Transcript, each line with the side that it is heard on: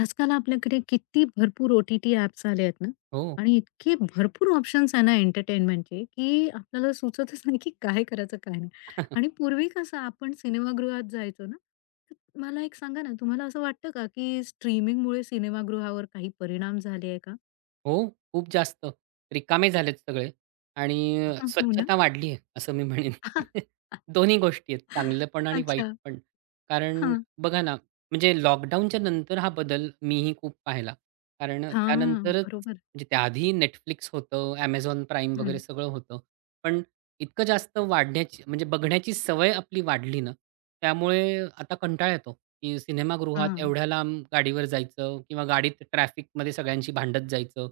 left: आजकाल आपल्याकडे किती भरपूर ओ-टी-टी ॲप्स आले आहेत ना
right: हो.
left: आणि इतके भरपूर ऑप्शन्स आहे ना एंटरटेनमेंटचे, की आपल्याला सुचतच नाही की काय करायचं काय नाही. आणि पूर्वी कसं आपण सिनेमागृहात जायचो ना, तर मला एक सांगा ना, तुम्हाला असं वाटतं का की स्ट्रीमिंगमुळे सिनेमागृहावर काही परिणाम झाले आहे का?
right: हो, खूप जास्त. रिकामे झालेत सगळे आणि
left: हो ना.
right: स्वच्छता वाढली आहे, असं मी म्हणेन. दोन्ही गोष्टी आहेत, चांगलं पण आणि वाईट
left: अच्छा.
right: पण. कारण
left: हां.
right: बघा ना, म्हणजे लॉकडाऊनच्या नंतर हा बदल मीही खूप पाहिला. कारण
left: हां,
right: त्यानंतरच
left: बरोबर.
right: म्हणजे त्याआधी Netflix होतं, Amazon Prime वगैरे
left: हं.
right: सगळं होतं. पण इतकं जास्त वाढण्याची म्हणजे बघण्याची सवय आपली वाढली ना, त्यामुळे आता कंटाळा येतो, की सिनेमागृहात
left: हां.
right: एवढ्या लांब गाडीवर जायचं किंवा गाडीत ट्रॅफिकमध्ये सगळ्यांशी भांडत जायचं.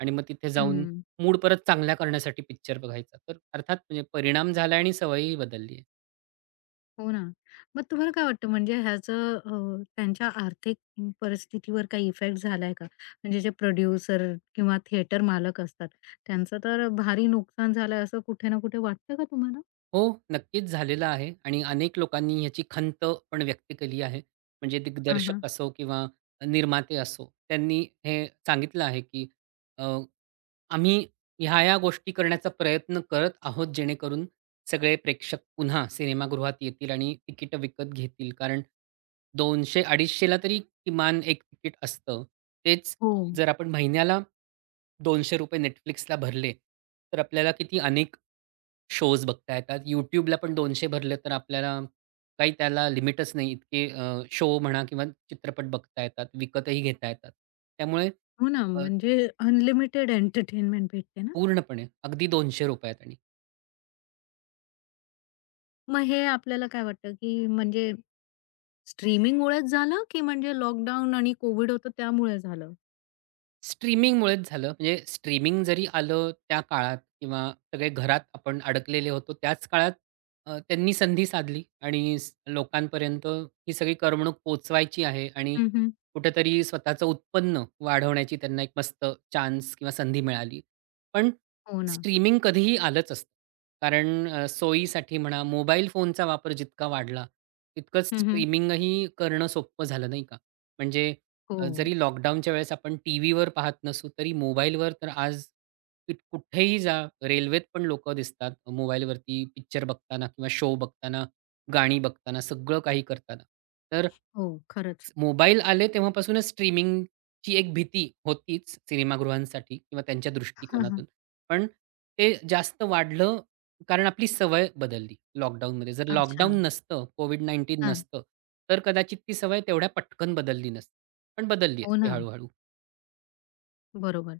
right: आणि मग तिथे जाऊन
left: हं.
right: मूड परत चांगला करण्यासाठी पिक्चर बघायचा. तर अर्थात म्हणजे परिणाम झाला आणि सवयही बदलली आहे.
left: हो ना. मग तुम्हाला काय वाटतं म्हणजे ह्याचं त्यांच्या आर्थिक परिस्थितीवर काही इफेक्ट झालाय का? म्हणजे जे प्रोड्युसर किंवा थिएटर मालक असतात, त्यांचं तर भारी नुकसान झालंय असं कुठे ना कुठे वाटतं का तुम्हाला?
right: हो, नक्कीच झालेला आहे आणि अनेक लोकांनी ह्याची खंत पण व्यक्त केली आहे. म्हणजे
left: हां, हां.
right: दिग्दर्शक असो किंवा निर्माते असो, त्यांनी हे सांगितलं आहे, की आम्ही ह्या-ह्या गोष्टी करण्याचा प्रयत्न करत आहोत, जेणेकरून सगळे प्रेक्षक पुन्हा सिनेमागृहात येतील आणि तिकीटं विकत घेतील. कारण 200-250 ला तरी किमान एक तिकीट असतं. तेच
left: हो.
right: जर आपण महिन्याला ₹200 Netflixला भरले, तर आपल्याला किती अनेक शोज बघता येतात. YouTubeला पण 200 भरले, तर आपल्याला काही त्याला लिमिटच नाही. इतके शो म्हणा किंवा चित्रपट बघता येतात, विकतही घेता येतात. त्यामुळे
left: हो ना,
right: अ,
left: म्हणजे अनलिमिटेड एंटरटेनमेंट भेटते ना.
right: पूर्णपणे अगदी ₹200त आणि
left: मग हे आपल्याला काय वाटतं, की म्हणजे स्ट्रीमिंगमुळेच झालं, की म्हणजे लॉकडाऊन आणि कोव्हिड होतं त्यामुळे झालं?
right: स्ट्रीमिंगमुळेच झालं. म्हणजे स्ट्रीमिंग जरी आलं त्या काळात किंवा सगळे घरात आपण अडकलेले होतो त्याच काळात त्यांनी संधी साधली आणि लोकांपर्यंत ही सगळी करमणूक पोहोचवायची आहे आणि
left: हं, हं.
right: कुठेतरी स्वतःचं उत्पन्न वाढवण्याची त्यांना एक मस्त चान्स किंवा संधी मिळाली. पण
left: हो ना.
right: स्ट्रीमिंग कधीही आलंच असतं. कारण सोयीसाठी म्हणा, मोबाईल फोनचा वापर जितका वाढला, तितकंच
left: हं, हं.
right: स्ट्रीमिंगही करणं सोपं झालं नाही का? म्हणजे
left: हो.
right: जरी लॉकडाऊनच्या वेळेस आपण टीव्हीवर पाहत नसू, तरी मोबाईलवर तर आज की कुठेही जा, रेल्वेत पण लोकं दिसतात मोबाईलवरती पिक्चर बघताना किंवा शो बघताना, गाणी बघताना, सगळं काही करताना. तर
left: हो, खरंच.
right: मोबाईल आले तेव्हापासूनच स्ट्रीमिंगची एक भीती होतीच सिनेमागृहांसाठी किंवा त्यांच्या
left: हां, हां.
right: दृष्टिकोनातून. पण ते जास्त वाढलं कारण आपली सवय बदलली लॉकडाऊनमध्ये. जर
left: अच्छा.
right: लॉकडाऊन नसतं, कोव्हिड-19
left: हां.
right: नसतं, तर कदाचित ती सवय तेवढ्या पटकन बदलली नसती. पण बदलली
left: हो
right: असते
left: ना.
right: हळू-हळू.
left: बरोबर.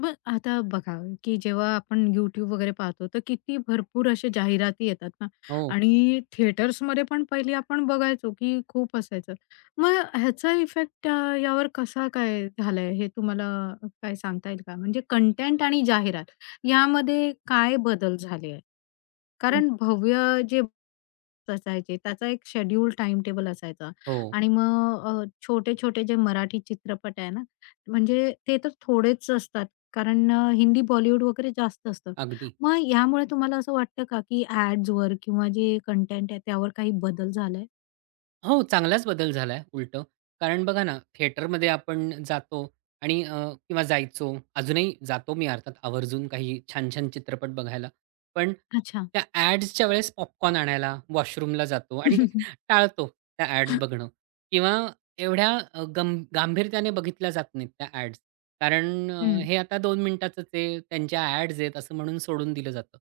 left: मग आता बघा, की जेव्हा आपण YouTube वगैरे पाहतो, तर किती भरपूर अशा जाहिराती येतात ना
right: हो,
left: आणि थिएटर्समध्ये पण पहिले आपण बघायचो, की खूप असायचं. मग ह्याचा इफेक्ट यावर कसा काय झालाय, हे तुम्हाला काय सांगता येईल का? म्हणजे कंटेंट आणि जाहिरात यामध्ये काय बदल झाले आहेत? कारण भव्य जे असायचे. त्याचा एक शेड्यूल टाइम टेबल असायचा
right: हो.
left: आणि मग छोटे-छोटे जे मराठी चित्रपट आहे ना, म्हणजे ते तर थोडेच असतात कारण हिंदी, बॉलिवूड वगैरे जास्त असतं.
right: अगदी.
left: मग यामुळे तुम्हाला असं वाटतं का, की ॲड्सवर किंवा जे कंटेंट आहे त्यावर काही बदल झालाय?
right: हो, चांगलाच बदल झालाय उलटं. कारण बघा ना, थिएटरमध्ये आपण जातो आणि किंवा जायचो. अजूनही जातो मी अर्थात आवर्जून काही छान-छान चित्रपट बघायला. पण
left: अच्छा.
right: त्या ॲड्सच्या वेळेस पॉपकॉर्न आणायला वॉशरूमला जातो आणि टाळतो त्या ॲड्स बघणं किंवा एवढ्या अ, गंभ गांभीर्याने बघितल्या जात नाहीत त्या ॲड्स. कारण
left: हं.
right: हे आता 2 मिनिटाचंच आहे, त्यांच्या ॲड्स आहेत असं म्हणून सोडून दिलं जातं.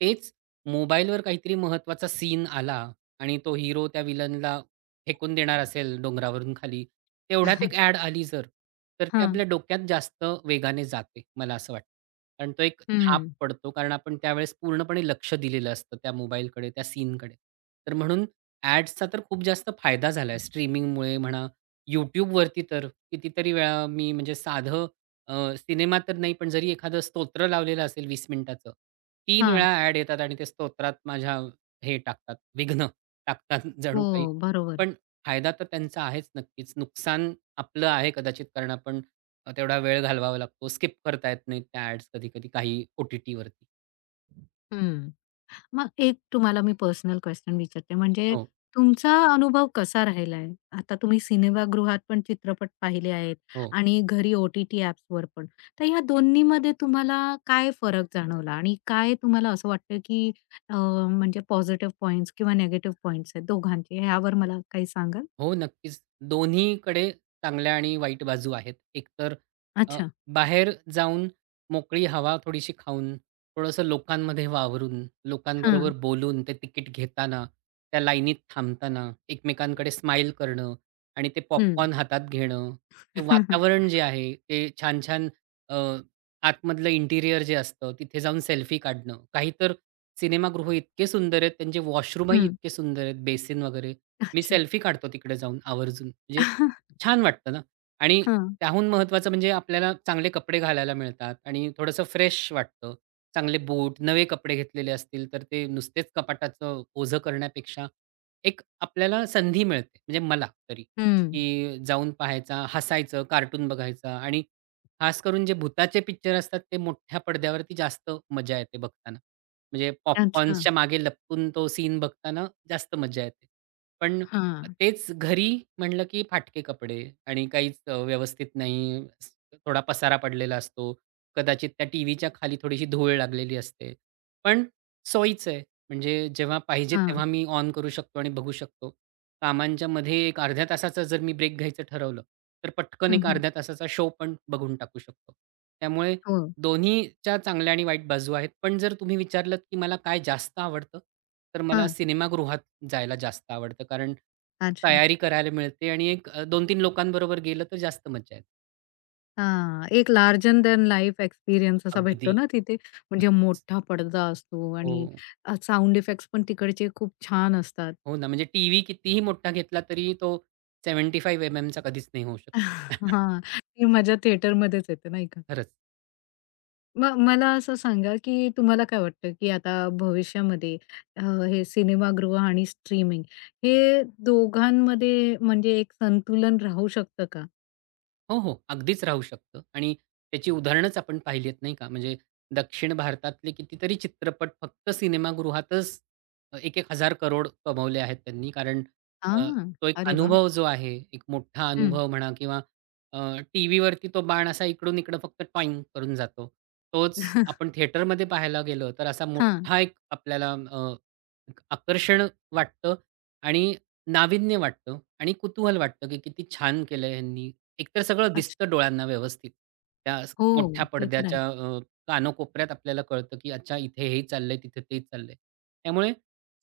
right: तेच मोबाईलवर काहीतरी महत्त्वाचा सीन आला आणि तो हिरो त्या विलनला फेकून देणार असेल डोंगरावरून खाली, तेवढ्यात
left: हं.
right: एक ॲड आली जर, तर ती
left: हां.
right: आपल्या डोक्यात जास्त वेगाने जाते, मला असं वाटतं. कारण तो एक छाप
left: हं.
right: पडतो, कारण आपण त्यावेळेस पूर्णपणे लक्ष दिलेलं असतं त्या मोबाईलकडे, त्या सीनकडे. तर म्हणून ॲड्सचा तर खूप जास्त फायदा झालाय स्ट्रीमिंगमुळे म्हणा, YouTubeवरती तर कितीतरी वेळा मी म्हणजे साधं सिनेमा तर नाही, पण जरी एखादं स्तोत्र लावलेलं असेल 20 मिनिटाचं, 3 वेळा ॲड येतात आणि ते स्तोत्रात माझ्या हे टाकतात, विघ्न टाकतात जणू
left: हो,
right: काही.
left: बरोबर.
right: पण फायदा तर त्यांचा आहेच नक्कीच. नुकसान आपलं आहे कदाचित कारण आपण तेवढा वेळ घालवावा लागतो. स्किप करता येत नाहीत त्या ॲड्स कधी-कधी काही ओ-टी-टीवरती.
left: हं. मग एक तुम्हाला मी पर्सनल क्वेशन विचारते, म्हणजे
right: हो,
left: तुमचा अनुभव कसा राहिला आहे? आता तुम्ही सिनेमागृहात पण चित्रपट पाहिले आहेत
right: हो.
left: आणि घरी ओ-टी-टी ॲप्सवर पण. तर ह्या दोन्हीमध्ये तुम्हाला काय फरक जाणवला आणि काय तुम्हाला असं वाटतं, की अ, म्हणजे पॉझिटिव्ह पॉइंट्स किंवा निगेटिव्ह पॉइंट्स आहेत दोघांचे? ह्यावर मला काही सांगाल?
right: हो, नक्कीच. दोन्हीकडे चांगल्या आणि वाईट बाजू आहेत. एकतर अ,
left: अच्छा.
right: बाहेर जाऊन मोकळी हवा थोडीशी खाऊन, थोडंसं लोकांमध्ये वावरून, लोकांबरोबर
left: हां.
right: बोलून, ते तिकीट घेताना, त्या लाईनीत थांबताना, एकमेकांकडे स्माईल करणं आणि ते
left: हं.
right: पॉपकॉर्न हातात घेणं. ते वातावरण जे आहे, ते छान-छान अ, आतमधलं इंटिरियर जे असतं, तिथे जाऊन सेल्फी काढणं. काही तर सिनेमागृह इतके सुंदर आहेत, त्यांचे वॉशरूमही
left: हं.
right: इतके सुंदर आहेत, बेसिन वगैरे. मी
left: अच्छा.
right: सेल्फी काढतो तिकडे जाऊन आवर्जून. म्हणजे छान वाटतं ना आणि
left: हां.
right: त्याहून महत्त्वाचं म्हणजे आपल्याला चांगले कपडे घालायला मिळतात आणि थोडंसं फ्रेश वाटतं. चांगले बूट, नवे कपडे घेतलेले असतील तर ते नुसतेच कपाटाचं ओझं करण्यापेक्षा एक आपल्याला संधी मिळते. म्हणजे मला तरी,
left: हं.
right: की जाऊन पाहायचा, हसायचं, कार्टून बघायचा आणि खास करून जे भुताचे पिक्चर असतात ते मोठ्या पडद्यावरती जास्त मजा येते बघताना. म्हणजे
left: अच्छा.
right: पॉपकॉर्न्सच्या मागे लपकून तो सीन बघताना जास्त मजा येते. पण
left: हां.
right: तेच घरी म्हणलं की फाटके कपडे आणि काहीच व्यवस्थित नाही. थोडा पसारा पडलेला असतो. कदाचित त्या टीव्हीच्या खाली थोडीशी धूळ लागलेली असते. पण सोयीचं आहे. म्हणजे जेव्हा पाहिजे
left: हां.
right: तेव्हा मी ऑन करू शकतो आणि बघू शकतो. कामांच्या मध्ये एक अर्ध्या तासाचा जर मी ब्रेक घ्यायचं ठरवलं, तर पटकन
left: हं,
right: एक
left: हं.
right: अर्ध्या तासाचा शो पण बघून टाकू शकतो. त्यामुळे
left: हो.
right: दोन्हीच्या चांगल्या आणि वाईट बाजू आहेत. पण जर तुम्ही विचारलत की मला काय जास्त आवडतं, तर मला
left: हां.
right: सिनेमागृहात जायला जास्त आवडतं. कारण एक
left: अच्छा.
right: तयारी करायला मिळते आणि एक 2-3 लोकांबरोबर गेलं तर जास्त मज्जा येते.
left: हां, एक लार्जन दॅन लाईफ एक्सपिरियन्स असा
right: अगदी.
left: भेटतो ना तिथे. म्हणजे
right: नक्कीच.
left: मोठा पडदा असतो
right: हो.
left: आणि साउंड इफेक्ट्स पण तिकडचे खूप छान असतात.
right: हो ना. म्हणजे टीव्ही कितीही मोठा घेतला तरी तो 75 एम-एमचा कधीच नाही होऊ शकत.
left: हां, ती मजा थिएटरमध्येच येते नाही का?
right: खरंच.
left: मग मला असं सांगा, की तुम्हाला काय वाटतं, की आता भविष्यामध्ये अ, हे सिनेमागृह आणि स्ट्रीमिंग हे दोघांमध्ये म्हणजे एक संतुलन राहू शकतं का?
right: हो, हो. अगदीच राहू शकतं आणि त्याची उदाहरणंच आपण पाहिली आहेत, नाही का? म्हणजे दक्षिण भारतातले कितीतरी चित्रपट फक्त सिनेमागृहातच एक 1,000 करोड कमवले आहेत त्यांनी. कारण अ,
left: हां.
right: तो एक
left: अरे वाह!
right: अनुभव जो आहे, एक मोठा
left: हं.
right: अनुभव म्हणा किंवा अ, टीव्हीवरती तो बाण असा इकडून-इकडं फक्त टॉइंग करून जातो. तोच
left: हां.
right: आपण थिएटरमध्ये पाहायला गेलो, तर असा मोठा एक आपल्याला एक आकर्षण वाटतं आणि नाविन्य वाटतं आणि कुतूहल वाटतं, की किती छान केलंय ह्यांनी एकतर सगळं
left: अच्छा.
right: दिसतं डोळ्यांना व्यवस्थित. त्या
left: हो,
right: मोठ्या
left: ते तर आहे.
right: पडद्याच्या कानोकोपऱ्यात आपल्याला कळतं, की अच्छा इथे हे चाललंय, तिथे ते चाललंय. त्यामुळे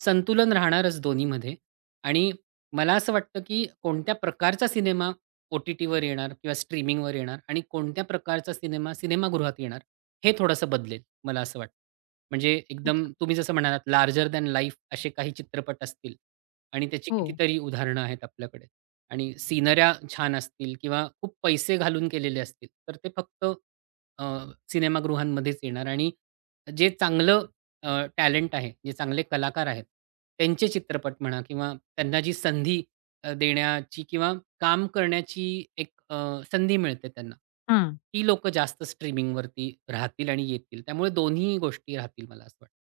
right: संतुलन राहणारच दोन्हीमध्ये आणि मला असं वाटतं, की कोणत्या प्रकारचा सिनेमा ओ-टी-टीवर येणार किंवा स्ट्रीमिंगवर येणार आणि कोणत्या प्रकारचा सिनेमा सिनेमागृहात येणार, हे थोडंसं बदलेल, मला असं वाटतं. म्हणजे एकदम
left: अच्छा.
right: तुम्ही जसं म्हणालात लार्जर दॅन लाईफ असे काही चित्रपट असतील आणि त्याची
left: हो.
right: कितीतरी उदाहरणं आहेत आपल्याकडे. आणि सिनऱ्या छान असतील किंवा खूप पैसे घालून केलेले असतील, तर ते फक्त अ, सिनेमागृहांमध्येच येणार आणि जे चांगलं टॅलेंट आहे, जे चांगले कलाकार आहेत, त्यांचे चित्रपट म्हणा किंवा त्यांना जी संधी देण्याची किंवा काम करण्याची एक संधी मिळते त्यांना,
left: हां.
right: ती लोकं जास्त स्ट्रीमिंगवरती राहतील आणि येतील. त्यामुळे दोन्ही गोष्टी राहतील मला असं वाटतं.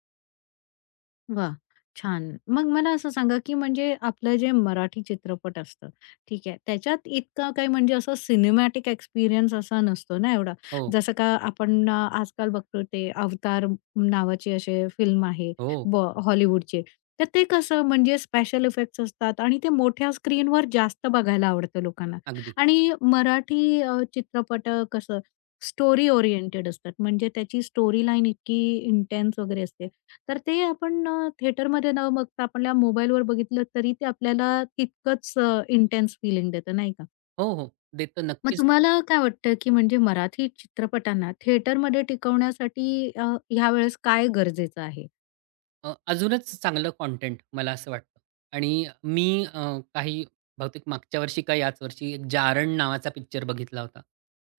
left: वाह! छान. मग मला असं सांगा, की म्हणजे आपलं जे मराठी चित्रपट असतं, ठीक आहे. त्याच्यात इतका काही म्हणजे असं सिनेमॅटिक एक्सपिरियन्स असा नसतो ना एवढा.
right: हो,
left: जसं का आपण आजकाल बघतो ते अवतार नावाचे असे फिल्म आहे
right: हो,
left: बॉ हॉलिवूडचे. तर ते कसं म्हणजे स्पेशल इफेक्ट्स असतात आणि ते मोठ्या स्क्रीनवर जास्त बघायला आवडतं लोकांना.
right: अगदी.
left: आणि मराठी चित्रपट कसं स्टोरी ओरिएंटेड असतात. म्हणजे त्याची स्टोरी लाईन इतकी इंटेन्स वगैरे असते. तर ते आपण थिएटरमध्ये न बघता आपल्या मोबाईलवर बघितलं तरी ते आपल्याला तितकंच इंटेन्स फीलिंग देतं नाही का?
right: हो, हो. देतं
left: मग
right: नक्कीच.
left: तुम्हाला काय वाटतं, की म्हणजे मराठी चित्रपटांना थिएटरमध्ये टिकवण्यासाठी ह्यावेळेस काय गरजेचं आहे?
right: अजूनच चांगलं कॉन्टेंट मला असं वाटतं आणि मी अ, काही बहुतेक मागच्या वर्षी का याच वर्षी एक जारण नावाचा पिक्चर बघितला होता.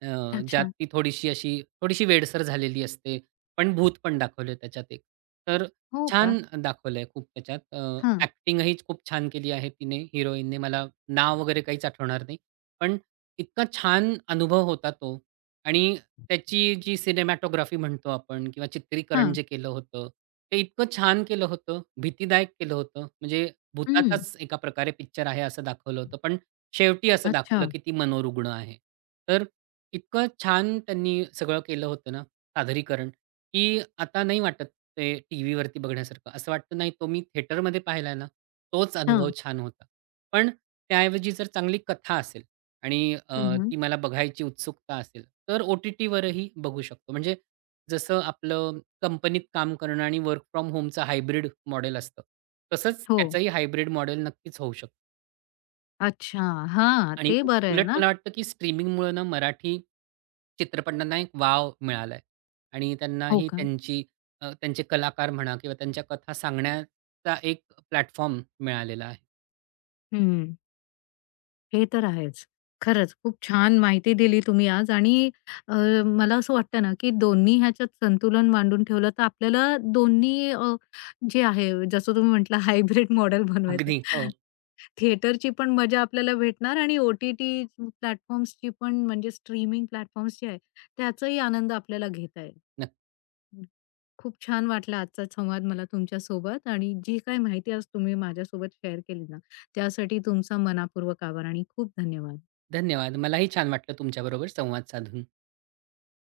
right: ज्यात
left: अच्छा.
right: ती थोडीशी वेडसर झालेली असते, पण भूत पण दाखवले त्याच्यात एक. तर
left: हो का?
right: छान दाखवलंय खूप त्याच्यात.
left: हां,
right: ॲक्टिंगही खूप छान केली आहे तिने हिरोईनने. मला नाव वगैरे काहीच आठवणार नाही. पण इतका छान अनुभव होता तो आणि त्याची जी सिनेमॅटोग्राफी म्हणतो आपण किंवा चित्रीकरण
left: हां.
right: जे केलं होतं, ते इतकं छान केलं होतं, भीतीदायक केलं होतं. म्हणजे
left: हं.
right: भुताचाच एका प्रकारे पिक्चर आहे असं दाखवलं होतं. पण शेवटी असं
left: अच्छा.
right: दाखवलं, की ती मनोरुग्ण आहे. तर इतकं छान त्यांनी सगळं केलं होतं ना सादरीकरण, की आता नाही वाटत ते टीव्हीवरती बघण्यासारखं. असं वाटतं नाही तो मी थिएटरमध्ये पाहिलाय ना, तोच अनुभव
left: हां.
right: छान होता. पण त्याऐवजी जर चांगली कथा असेल आणि
left: हं, हं.
right: ती मला बघायची उत्सुकता असेल, तर ओ-टी-टीवरही बघू शकतो. म्हणजे जसं आपलं कंपनीत काम करणं आणि वर्क फ्रॉम होमचं हायब्रिड मॉडेल असतं, तसंच
left: हो.
right: त्याचंही हायब्रिड मॉडेल नक्कीच होऊ शकतं.
left: अच्छा. हां,
right: आणि
left: ते बरं आहे
right: उलट
left: ना?
right: मला वाटतं, की स्ट्रीमिंगमुळे ना मराठी चित्रपटांना एक वाव मिळालाय आणि
left: हो
right: त्यांनाही
left: का?
right: त्यांचे कलाकार म्हणा किंवा त्यांच्या कथा सांगण्याचा एक प्लॅटफॉर्म मिळालेला आहे.
left: हं. हे तर आहेच. खरंच खूप छान माहिती दिली तुम्ही आज आणि अ, मला असं वाटतं ना, की दोन्ही ह्याच्यात संतुलन मांडून ठेवलं तर आपल्याला दोन्ही जे आहे जसं तुम्ही म्हटलं हायब्रिड मॉडेल बनवायचं.
right: अगदी. हो,
left: थिएटरची पण मजा आपल्याला भेटणार आणि ओ-टी-टी प्लॅटफॉर्म्सची पण म्हणजे स्ट्रीमिंग प्लॅटफॉर्म्स जे आहे त्याचाही आनंद आपल्याला घेता येईल.
right: नक्की.
left: खूप छान वाटला आजचा संवाद मला तुमच्या सोबत, आणि जी काही माहिती आज तुम्ही माझ्यासोबत शेअर केली ना, त्यासाठी तुमचा मनापूर्वक आभार आणि खूप धन्यवाद.
right: धन्यवाद. मलाही छान वाटलं तुमच्याबरोबर संवाद साधून.